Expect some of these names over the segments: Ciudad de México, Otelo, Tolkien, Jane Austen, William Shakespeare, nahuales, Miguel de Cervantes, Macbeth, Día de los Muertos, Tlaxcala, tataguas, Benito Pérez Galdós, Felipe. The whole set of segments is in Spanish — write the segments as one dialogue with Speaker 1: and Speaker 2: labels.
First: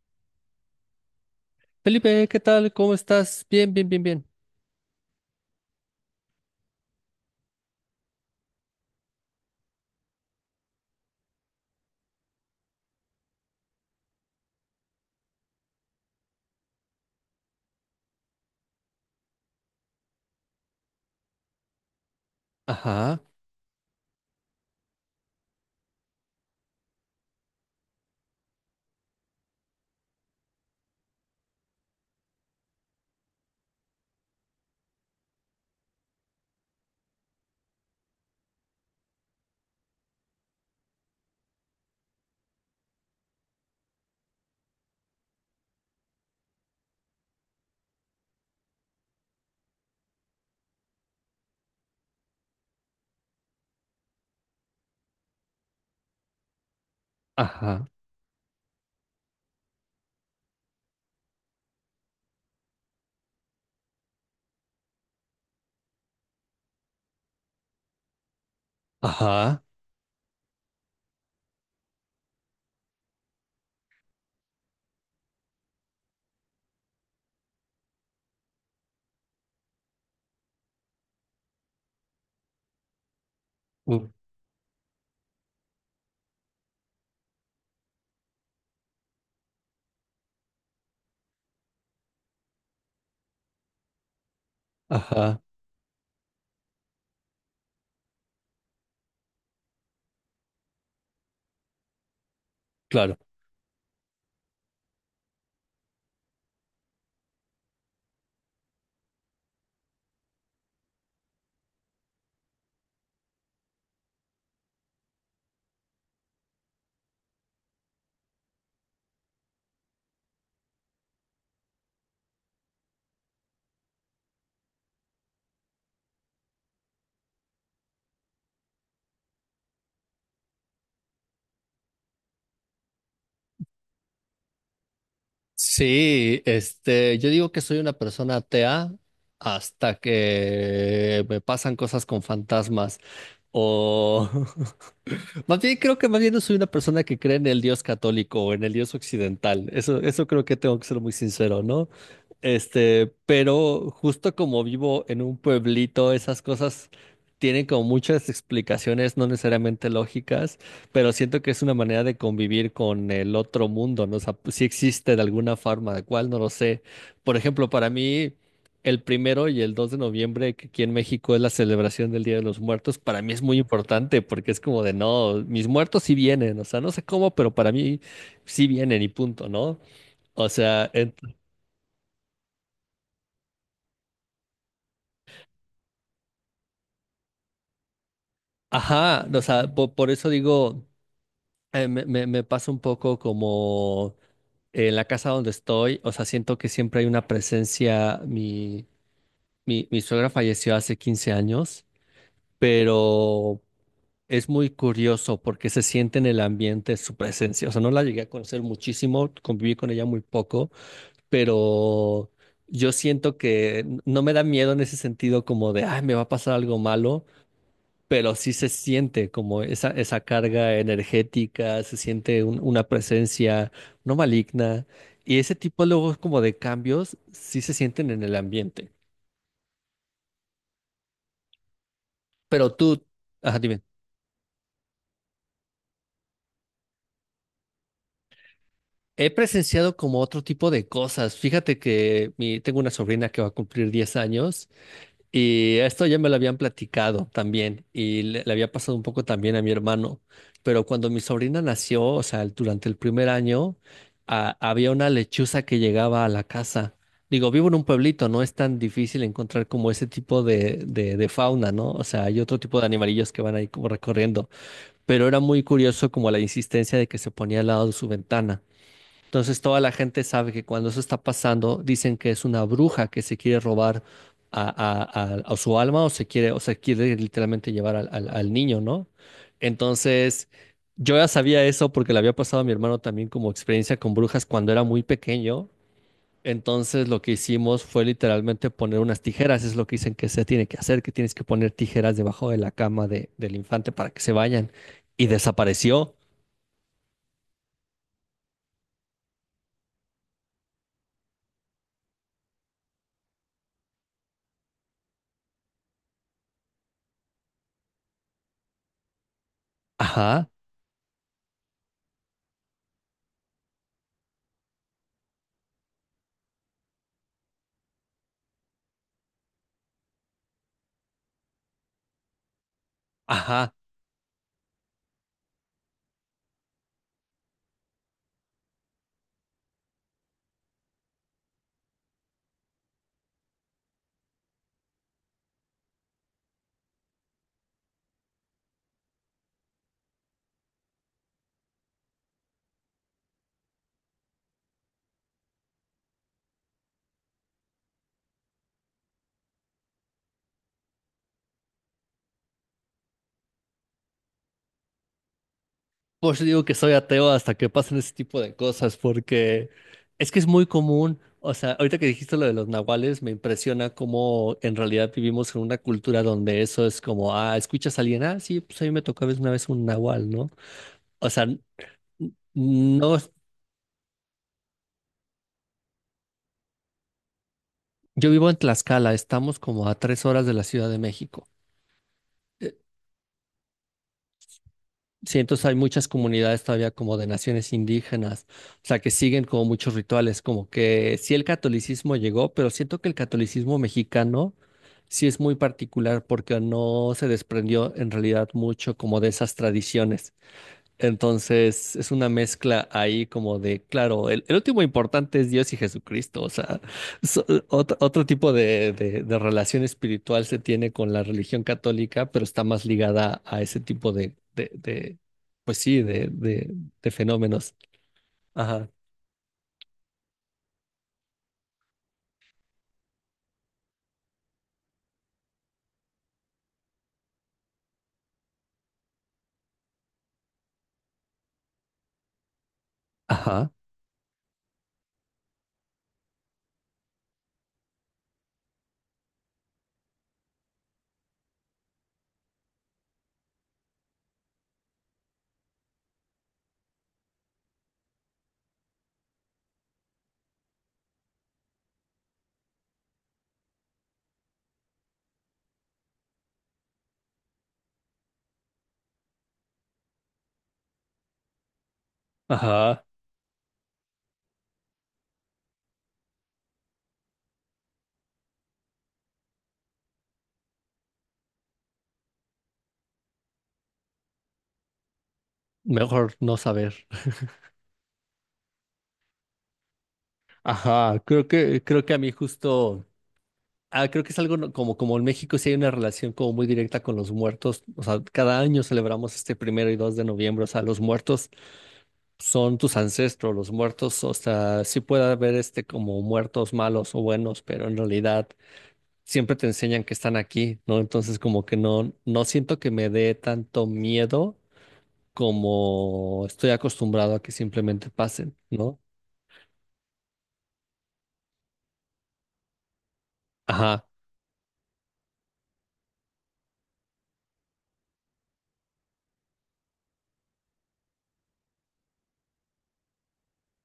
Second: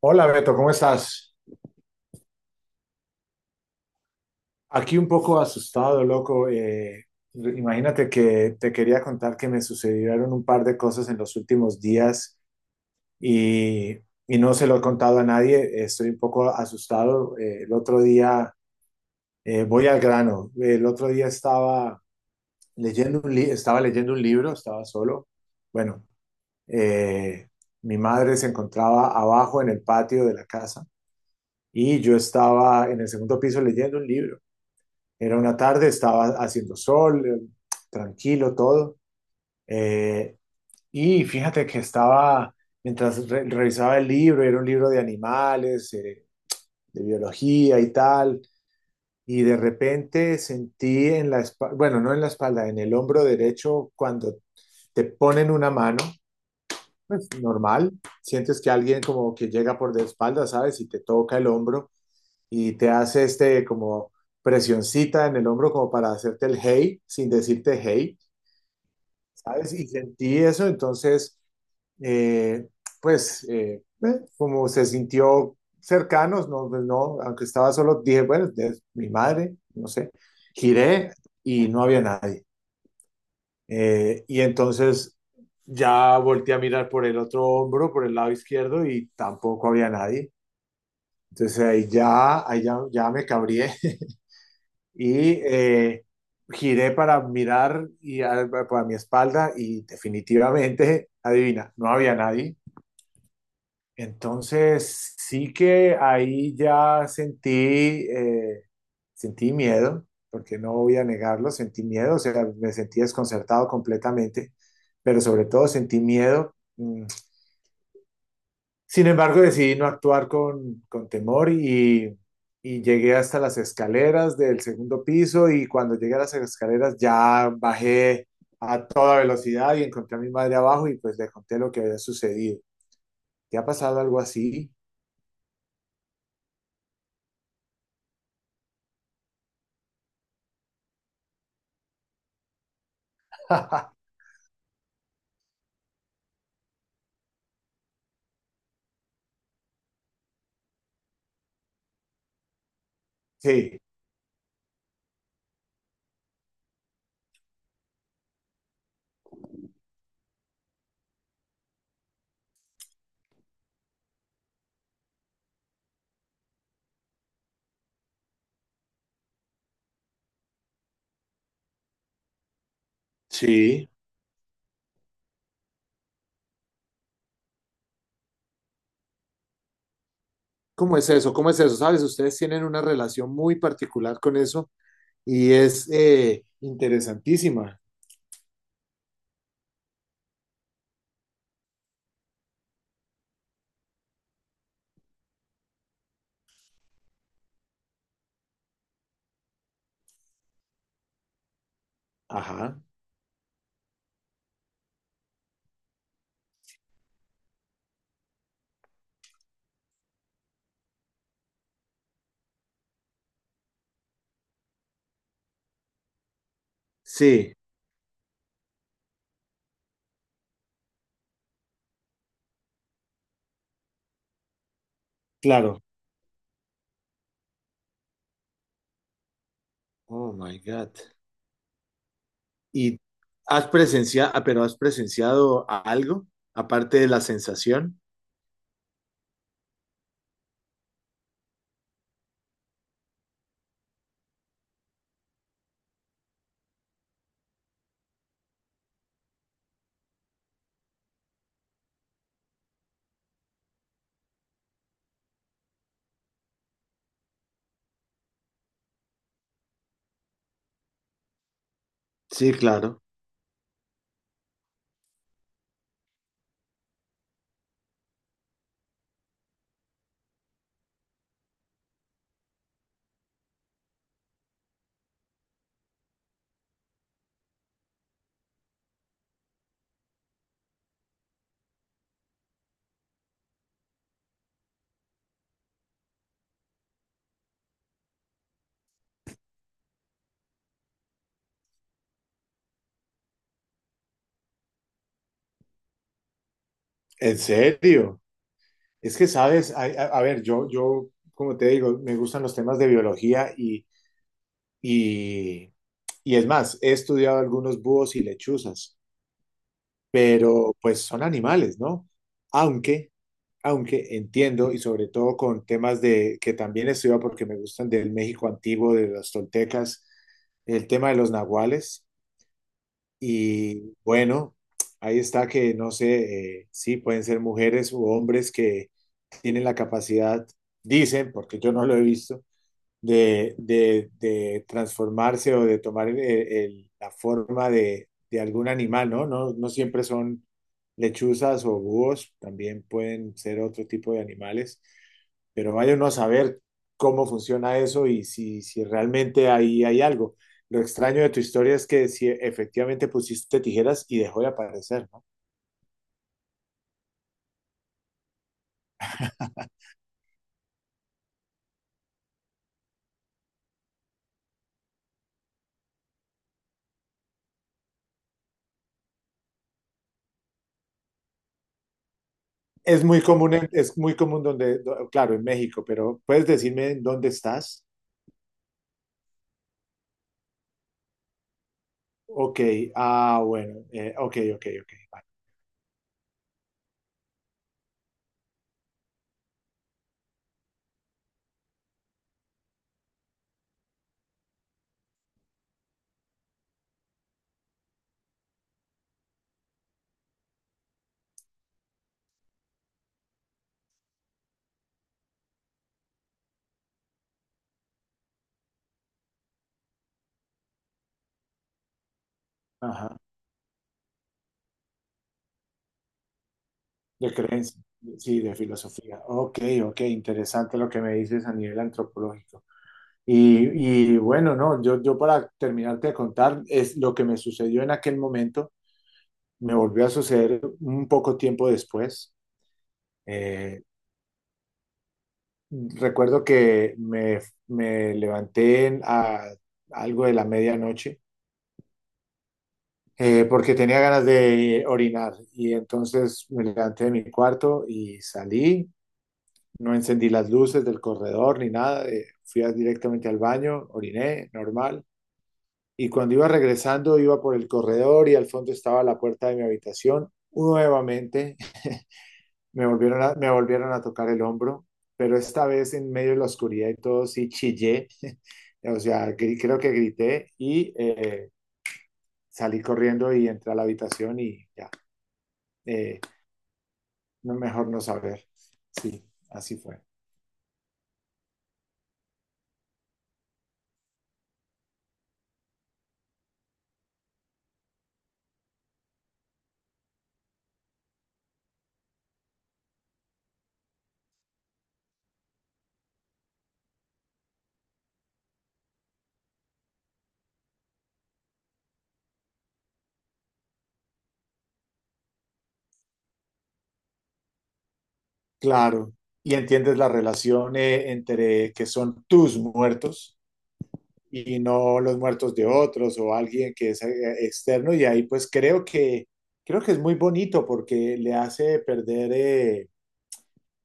Speaker 1: Hola Beto, ¿cómo estás?
Speaker 2: Felipe, ¿qué tal? ¿Cómo estás? Bien, bien, bien, bien.
Speaker 1: Aquí un poco asustado, loco. Imagínate que te quería contar que me sucedieron un par de cosas en los últimos días y, y no se lo he contado a nadie. Estoy un poco asustado. El otro día, voy al grano. El otro día estaba
Speaker 2: Ajá,
Speaker 1: estaba leyendo un libro, estaba solo. Bueno, eh, mi madre se encontraba abajo en el patio de la casa y yo estaba en el segundo piso leyendo un libro. Era una tarde, estaba haciendo sol, tranquilo todo. Eh, y fíjate que mientras revisaba el libro, era un libro de animales, de biología y tal, y de repente sentí en la espalda, bueno, no en la espalda, en el hombro derecho, cuando te ponen una mano, pues
Speaker 2: ajá,
Speaker 1: normal, sientes que alguien como que llega por de espalda, ¿sabes? Y te toca el hombro. Y te hace este como presioncita en el hombro como para hacerte el hey sin decirte hey,
Speaker 2: ajá,
Speaker 1: ¿sabes? Y sentí eso, entonces, eh, pues, eh, eh, como se sintió cercanos, no, pues, no, aunque estaba solo, dije, bueno, es mi madre, no sé, giré y no había nadie.
Speaker 2: uh,
Speaker 1: Y entonces ya volteé a mirar por el otro hombro, por el lado izquierdo, y tampoco había nadie. Entonces ahí ya, ya me cabrié. y
Speaker 2: ajá,
Speaker 1: eh, Giré para mirar para mi espalda y definitivamente, adivina, no había nadie.
Speaker 2: claro.
Speaker 1: Entonces sí que ahí ya eh, sentí miedo, porque no voy a negarlo, sentí miedo, o sea, me sentí desconcertado completamente, pero sobre todo sentí miedo. Sin embargo, decidí no actuar con temor y llegué hasta las escaleras del segundo piso y cuando llegué a las escaleras ya bajé a toda velocidad y encontré a mi madre abajo y pues le conté lo que había sucedido. ¿Te ha pasado algo así?
Speaker 2: Sí, yo digo que soy una persona atea hasta que me pasan cosas con fantasmas o más bien creo que más bien no soy una persona que cree en el Dios católico o en el Dios occidental. Eso creo que tengo que ser muy sincero, ¿no?
Speaker 1: Sí.
Speaker 2: Pero justo como vivo en un pueblito, esas cosas tienen como muchas explicaciones no necesariamente lógicas, pero siento que es una manera de convivir con el otro mundo, ¿no? O sea, pues, sí existe de alguna forma, de cuál no lo sé. Por ejemplo, para mí, el primero y el 2 de noviembre, que aquí en México es la celebración del Día de los Muertos, para mí es muy
Speaker 1: Sí.
Speaker 2: importante porque es como de, no, mis muertos sí vienen, o sea, no sé cómo, pero para mí sí vienen y punto, ¿no? O sea,
Speaker 1: ¿Cómo es eso? ¿Cómo es eso? Sabes, ustedes tienen una relación muy particular con eso y es interesantísima.
Speaker 2: ajá, o sea, por, eso digo, me pasa un poco como en la casa donde estoy, o sea, siento que siempre hay una presencia. Mi suegra falleció hace 15 años,
Speaker 1: Ajá.
Speaker 2: pero es muy curioso porque se siente en el ambiente su presencia. O sea, no la llegué a conocer muchísimo, conviví con ella muy poco, pero yo siento que no me da miedo en ese sentido como de, ay, me va a pasar algo malo,
Speaker 1: Sí,
Speaker 2: pero sí se siente como esa carga energética, se siente una presencia no maligna, y ese
Speaker 1: claro.
Speaker 2: tipo luego como de cambios sí se sienten en el ambiente.
Speaker 1: Oh my God.
Speaker 2: Pero
Speaker 1: ¿Y
Speaker 2: tú, ajá,
Speaker 1: has presenciado, pero has presenciado algo aparte de la sensación?
Speaker 2: he presenciado como otro tipo de cosas. Fíjate que mi, tengo una sobrina que va a cumplir 10 años y esto ya me lo habían platicado también y le había pasado un poco también a mi hermano. Pero cuando mi sobrina nació, o sea, durante el primer año, había una lechuza que llegaba a la casa. Digo, vivo en un pueblito, no es tan difícil encontrar como ese tipo de, de fauna, ¿no? O sea, hay
Speaker 1: Sí,
Speaker 2: otro tipo de
Speaker 1: claro.
Speaker 2: animalillos que van ahí como recorriendo. Pero era muy curioso como la insistencia de que se ponía al lado de su ventana. Entonces toda la gente sabe que cuando eso está pasando, dicen que es una bruja que se quiere robar a, a su alma, o se quiere literalmente llevar al, al niño, ¿no? Entonces yo ya sabía eso porque le había pasado a mi hermano también como experiencia con brujas cuando era muy pequeño. Entonces lo que hicimos fue literalmente poner unas tijeras, es lo que dicen que se tiene que hacer, que tienes que poner tijeras debajo de la cama del infante para que se vayan. Y desapareció.
Speaker 1: ¿En serio? Es que, sabes, ay, a ver, yo, como te digo, me gustan los temas de biología y, y es más, he estudiado algunos búhos y lechuzas,
Speaker 2: Ajá,
Speaker 1: pero pues son animales, ¿no? Aunque... aunque entiendo, y sobre todo con temas de que también estudio porque me gustan del México antiguo, de los toltecas, el tema de los nahuales.
Speaker 2: ajá.
Speaker 1: Y bueno, ahí está que no sé, sí, pueden ser mujeres u hombres que tienen la capacidad, dicen, porque yo no lo he visto, de transformarse o de tomar la forma de algún animal, ¿no? No, no siempre son lechuzas o búhos, también pueden ser otro tipo de animales, pero vaya uno a saber cómo funciona eso y si, si realmente ahí hay algo. Lo extraño de tu historia es que si efectivamente pusiste tijeras y dejó de aparecer, ¿no?
Speaker 2: Pues yo digo que soy ateo hasta que pasen ese tipo de cosas, porque es que es muy común. O sea, ahorita que dijiste lo de los nahuales, me impresiona cómo en realidad vivimos en una cultura donde eso es como, ah, ¿escuchas a alguien? Ah, sí, pues a mí me tocó a veces una vez un nahual, ¿no? O sea,
Speaker 1: Es
Speaker 2: no,
Speaker 1: muy común, es muy común donde, claro, en México, pero ¿puedes decirme en dónde estás?
Speaker 2: yo vivo en Tlaxcala, estamos como a 3 horas de la Ciudad de México.
Speaker 1: Ok,
Speaker 2: Eh,
Speaker 1: ah, bueno, ok, ok, ok.
Speaker 2: Sí, entonces hay muchas comunidades todavía como de naciones indígenas, o sea, que siguen como muchos rituales, como que sí el catolicismo llegó, pero siento que el catolicismo mexicano, sí, es muy particular porque no se desprendió en realidad mucho como de esas tradiciones. Entonces, es una mezcla ahí como de, claro, el último importante es Dios y Jesucristo, o sea, otro, otro tipo de, de relación espiritual se tiene con la religión católica, pero está más
Speaker 1: Ajá,
Speaker 2: ligada a ese tipo de, pues sí, de
Speaker 1: de
Speaker 2: fenómenos.
Speaker 1: creencia, sí, de
Speaker 2: Ajá,
Speaker 1: filosofía. Ok, ok, interesante lo que me dices a nivel antropológico. Y bueno, no, yo para terminarte de contar, es lo que me sucedió en aquel momento, me volvió a suceder un poco tiempo después.
Speaker 2: ajá,
Speaker 1: Eh, Recuerdo que me levanté a algo de la medianoche porque tenía ganas de orinar. Y entonces me levanté de mi cuarto y salí. No encendí las luces del corredor ni nada. Fui directamente al baño, oriné, normal. Y cuando iba regresando, iba por el corredor y al fondo estaba la puerta de mi habitación. Nuevamente me
Speaker 2: ajá,
Speaker 1: volvieron me volvieron a tocar el hombro, pero esta vez en medio de la oscuridad y todo sí chillé. O sea, creo que grité y salí corriendo y entré a la habitación y ya. Eh,
Speaker 2: mejor no saber.
Speaker 1: no, mejor no saber. Sí, así fue.
Speaker 2: Ajá, creo que a mí justo... Ah, creo que es algo como, como en México sí hay una relación como muy directa con los muertos. O sea, cada año celebramos este primero y dos de noviembre. O sea, los muertos son tus ancestros, los muertos. O sea, sí puede haber este como muertos malos o buenos, pero en realidad siempre te enseñan que están aquí, ¿no? Entonces como que no, no siento que me dé tanto miedo, como estoy acostumbrado a que simplemente pasen, ¿no?
Speaker 1: Claro. Y entiendes la relación entre que son tus muertos
Speaker 2: Ajá.
Speaker 1: y no los muertos de otros o alguien que es externo. Y ahí pues creo que es muy bonito porque le hace perder,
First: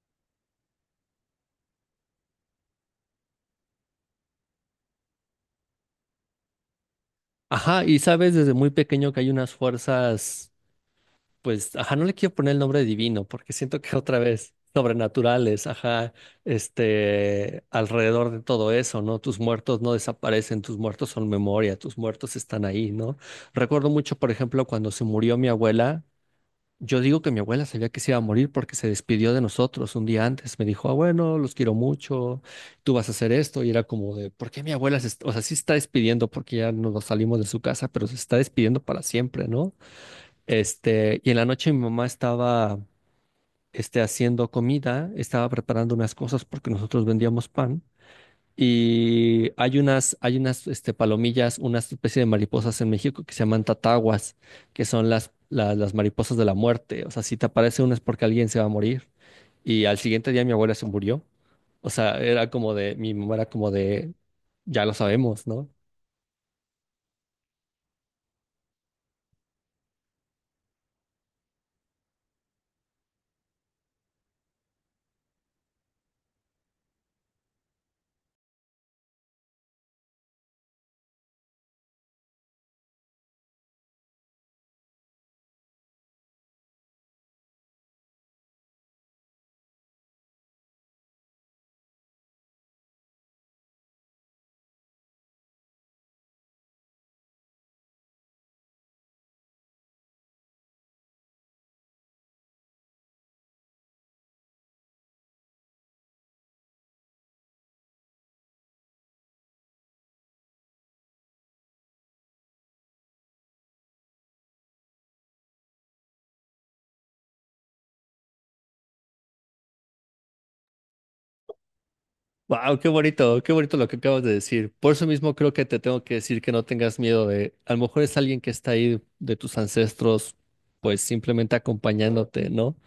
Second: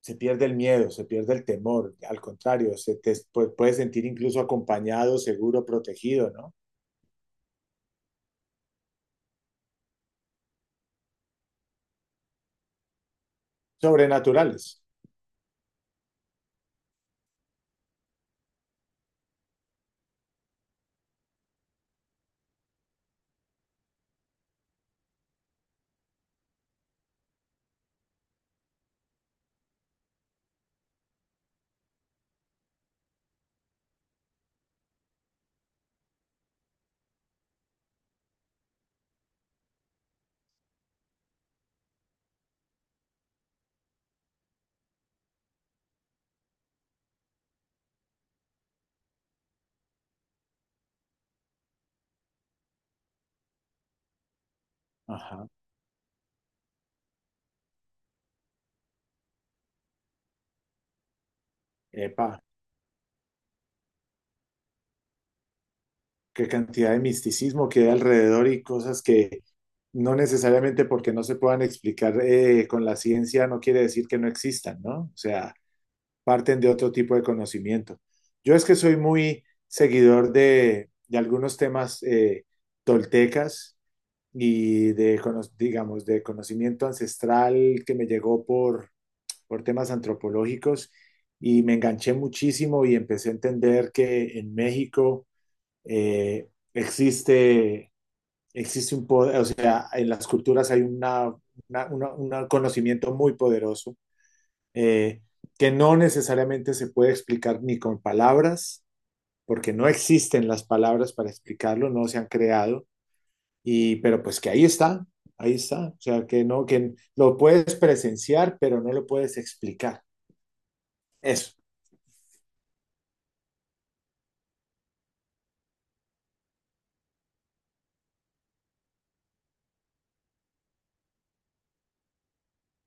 Speaker 1: se pierde el miedo, se pierde el temor. Al contrario, se te puedes sentir incluso acompañado, seguro, protegido, ¿no?
Speaker 2: Ajá, y sabes desde muy pequeño que hay unas fuerzas. Pues, ajá, no le quiero poner el nombre divino porque siento que otra vez,
Speaker 1: Sobrenaturales.
Speaker 2: sobrenaturales, ajá, alrededor de todo eso, ¿no? Tus muertos no desaparecen, tus muertos son memoria, tus muertos están ahí, ¿no? Recuerdo mucho, por ejemplo, cuando se murió mi abuela, yo digo que mi abuela sabía que se iba a morir porque se despidió de nosotros un día antes, me dijo, ah, bueno, los quiero mucho, tú vas a hacer esto, y era como de, ¿por qué mi abuela se, o sea, sí está despidiendo porque ya nos salimos de su casa, pero se está despidiendo para siempre, ¿no? Y en la noche mi mamá estaba, haciendo comida, estaba preparando unas cosas porque nosotros vendíamos pan. Y hay unas, hay unas, palomillas, una especie de mariposas en México que se llaman tataguas, que son las,
Speaker 1: Ajá.
Speaker 2: las mariposas de la muerte. O sea, si te aparece una es porque alguien se va a morir. Y al siguiente día mi abuela se murió. O sea,
Speaker 1: Epa.
Speaker 2: era como de, mi mamá era como de, ya lo sabemos, ¿no?
Speaker 1: Qué cantidad de misticismo que hay alrededor y cosas que no necesariamente porque no se puedan explicar con la ciencia no quiere decir que no existan, ¿no? O sea, parten de otro tipo de conocimiento. Yo es que soy muy seguidor de algunos temas toltecas y de, digamos, de conocimiento ancestral que me llegó por temas antropológicos y me enganché muchísimo y empecé a entender que en México eh, existe, existe un poder, o sea, en las culturas hay una- una- un conocimiento muy poderoso eh, que no necesariamente se puede explicar ni con palabras, porque no existen las palabras para explicarlo, no se han creado, y, pero pues que ahí está, o sea, que no, que lo puedes presenciar, pero no lo puedes explicar. Eso,
Speaker 2: Wow, qué bonito lo que acabas de decir. Por eso mismo creo que te tengo que decir que no tengas miedo de, a lo mejor es alguien que está ahí de tus ancestros, pues simplemente acompañándote, ¿no?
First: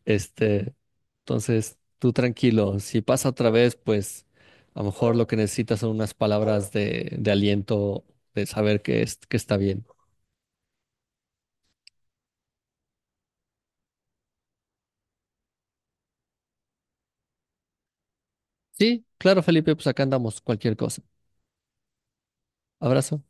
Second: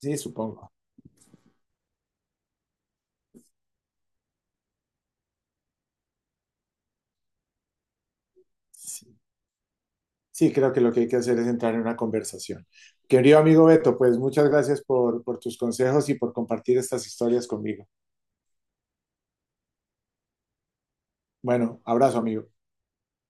Speaker 1: sí, supongo.
Speaker 2: Este, entonces, tú tranquilo, si pasa otra vez, pues a lo mejor lo que necesitas son unas palabras de aliento, de saber que,
Speaker 1: Sí.
Speaker 2: es, que está bien.
Speaker 1: Sí, creo que lo que hay que hacer es entrar en una conversación. Querido amigo Beto, pues muchas gracias por tus consejos y por compartir estas historias conmigo.
Speaker 2: Sí, claro, Felipe, pues acá andamos, cualquier cosa.
Speaker 1: Bueno, abrazo, amigo.
Speaker 2: Abrazo.